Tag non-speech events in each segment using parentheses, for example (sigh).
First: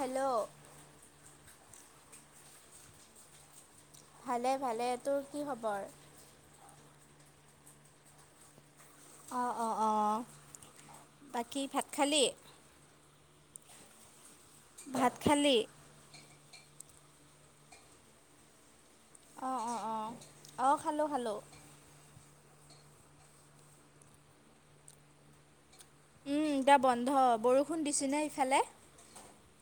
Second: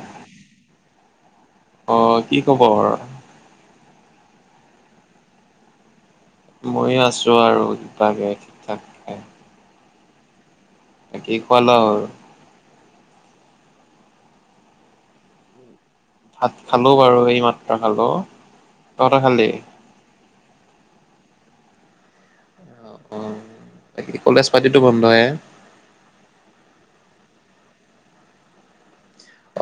Hello অ কি খবৰ? ভালে ভালে, তোৰ কি খবৰ? মইয়ে আছোঁ আৰু কিবাগে। অ অ অঁ, খোৱা বাকী লোৱা ভাত হ'ল? খালি। ভাত খালি। ভাত খালো বাৰু এই মাত্ৰ খালো। তহঁতে খালি? অ অ অ অ খালো খালো। অ অ অ অ বাকী কলেজ পাতিতো বন্ধয়ে। এতিয়া বন্ধ বৰষুণ দিছেনে ইফালে।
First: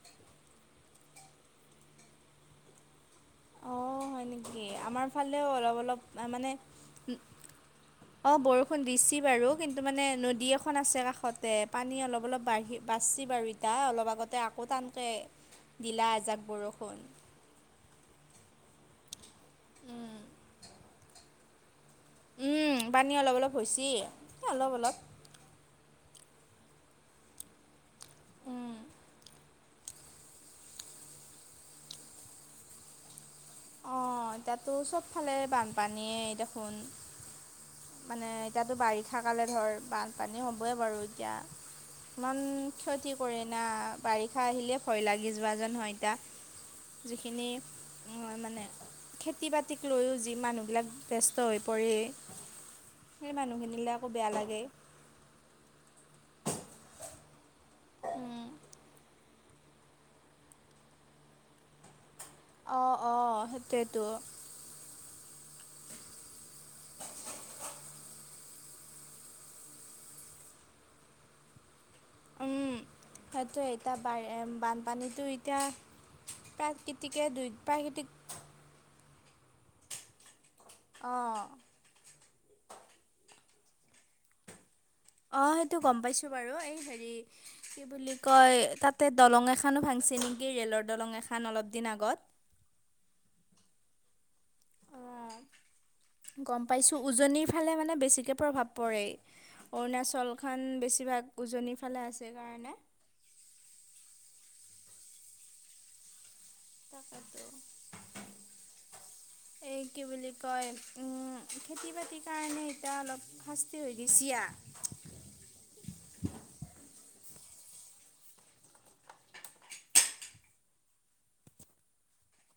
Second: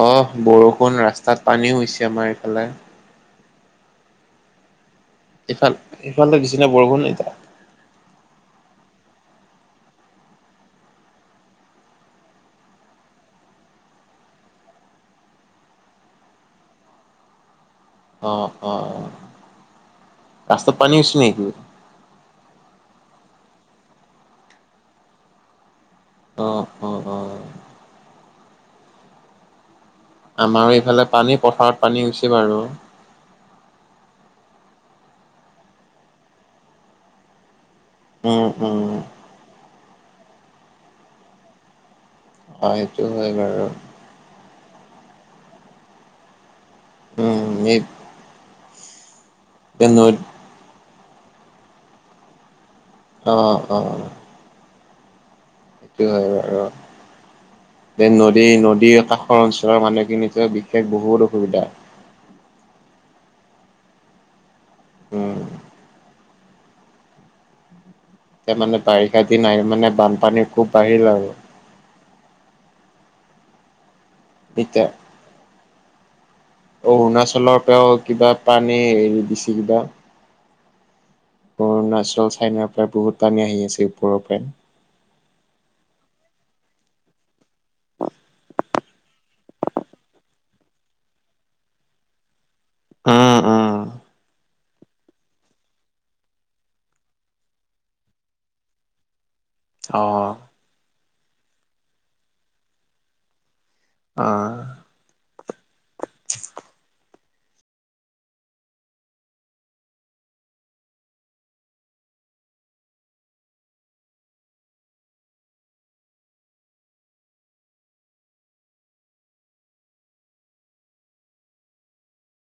অহ বৰষুণ ৰাস্তাত পানীও হৈছে আমাৰ এইফালে। অঁ হয় নেকি, আমাৰ ফালেও এইফাল অলপ অলপ এইফালে মানে দিছে নে বৰষুণ উম এতিয়া? অ বৰষুণ দিছি বাৰু কিন্তু মানে নদী এখন আছে কাষতে পানী অলপ অলপ বাঢ়ি বাচ্ছি বাৰু ইতা অলপ আগতে আকৌ টানকৈ দিলা এজাক বৰষুণ। অ অ অ অ অ অ ৰাস্তাত পানী হৈছি নিকি? উম উ পানী অলপ অলপ হৈছি অলপ অলপ। অঁ অ। অ'। উম উ চু আমাৰও এইফালে পানী পথাৰত পানী হৈছি বাৰু। অ অ অ তাতো চবফালে বানপানীয়ে দেখোন। মানে উম এতিয়াতো উম। বাৰিষা কালে ধৰ বানপানী হ'বই বাৰু এতিয়া। ইমান অ' সেইটো ক্ষতি হয় কৰে না। বাৰু। বাৰিষা আহিলে ভয় লাগি যোৱা যেন হয় এতিয়া যিখিনি উম এই হয় মানে, খেতি-বাতিক নৈ লৈয়ো যি মানুহবিলাক ব্যস্ত হৈ পৰি সেই অ' মানুহখিনিলে অ' আকৌ বেয়া লাগে। সেইটো হয় বাৰু দে নদী উম, নদী এটা অ, অঞ্চলৰ মানুহখিনিতো বিশেষ বহুত অসুবিধা। অ অ সেইটোৱেতো। উম উ উ এতিয়া মানে বাৰিষা দিন আহি মানে বানপানী খুব বাঢ়িল আৰু আ উম উ উ সেইটো এতিয়া বাঢ়ে এতিয়া বানপানীটো এতিয়া। প্ৰাকৃতিকে দুই অৰুণাচলৰ পৰাও প্ৰাকৃতিক কিবা পানী এৰি দিছে কিবা। অ অ অ অ। অৰুণাচল, চাইনাৰ পৰা বহুত পানী আহি আছে ওপৰৰ পৰাই। অঁ সেইটো গম পাইছোঁ বাৰু এই হেৰি কি বুলি কয় তাতে দলং এখনো ভাংসে নেকি ৰে'লৰ দলং এখন অলপ দিন আগত। উম উ উ উ অ আ আ গম পাইছো উজনিৰ ফালে মানে বেছিকে প্ৰভাৱ পৰে। অ অৰুণাচলখন বেছিভাগ উজনিৰ ফালে আছে কাৰণে। অঁ তাকেটো ঢি ঢি উ (inaudible) এই কি বুলি কয়, খেতি-বাতিৰ কাৰণে এতিয়া অলপ শাস্তি হৈগেছি আ।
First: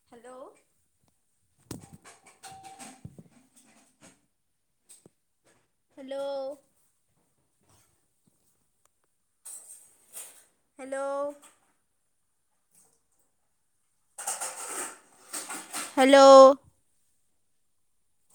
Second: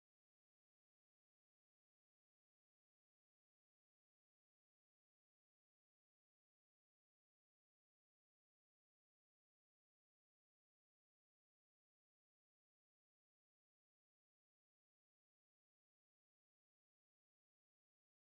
Hello hello hello hello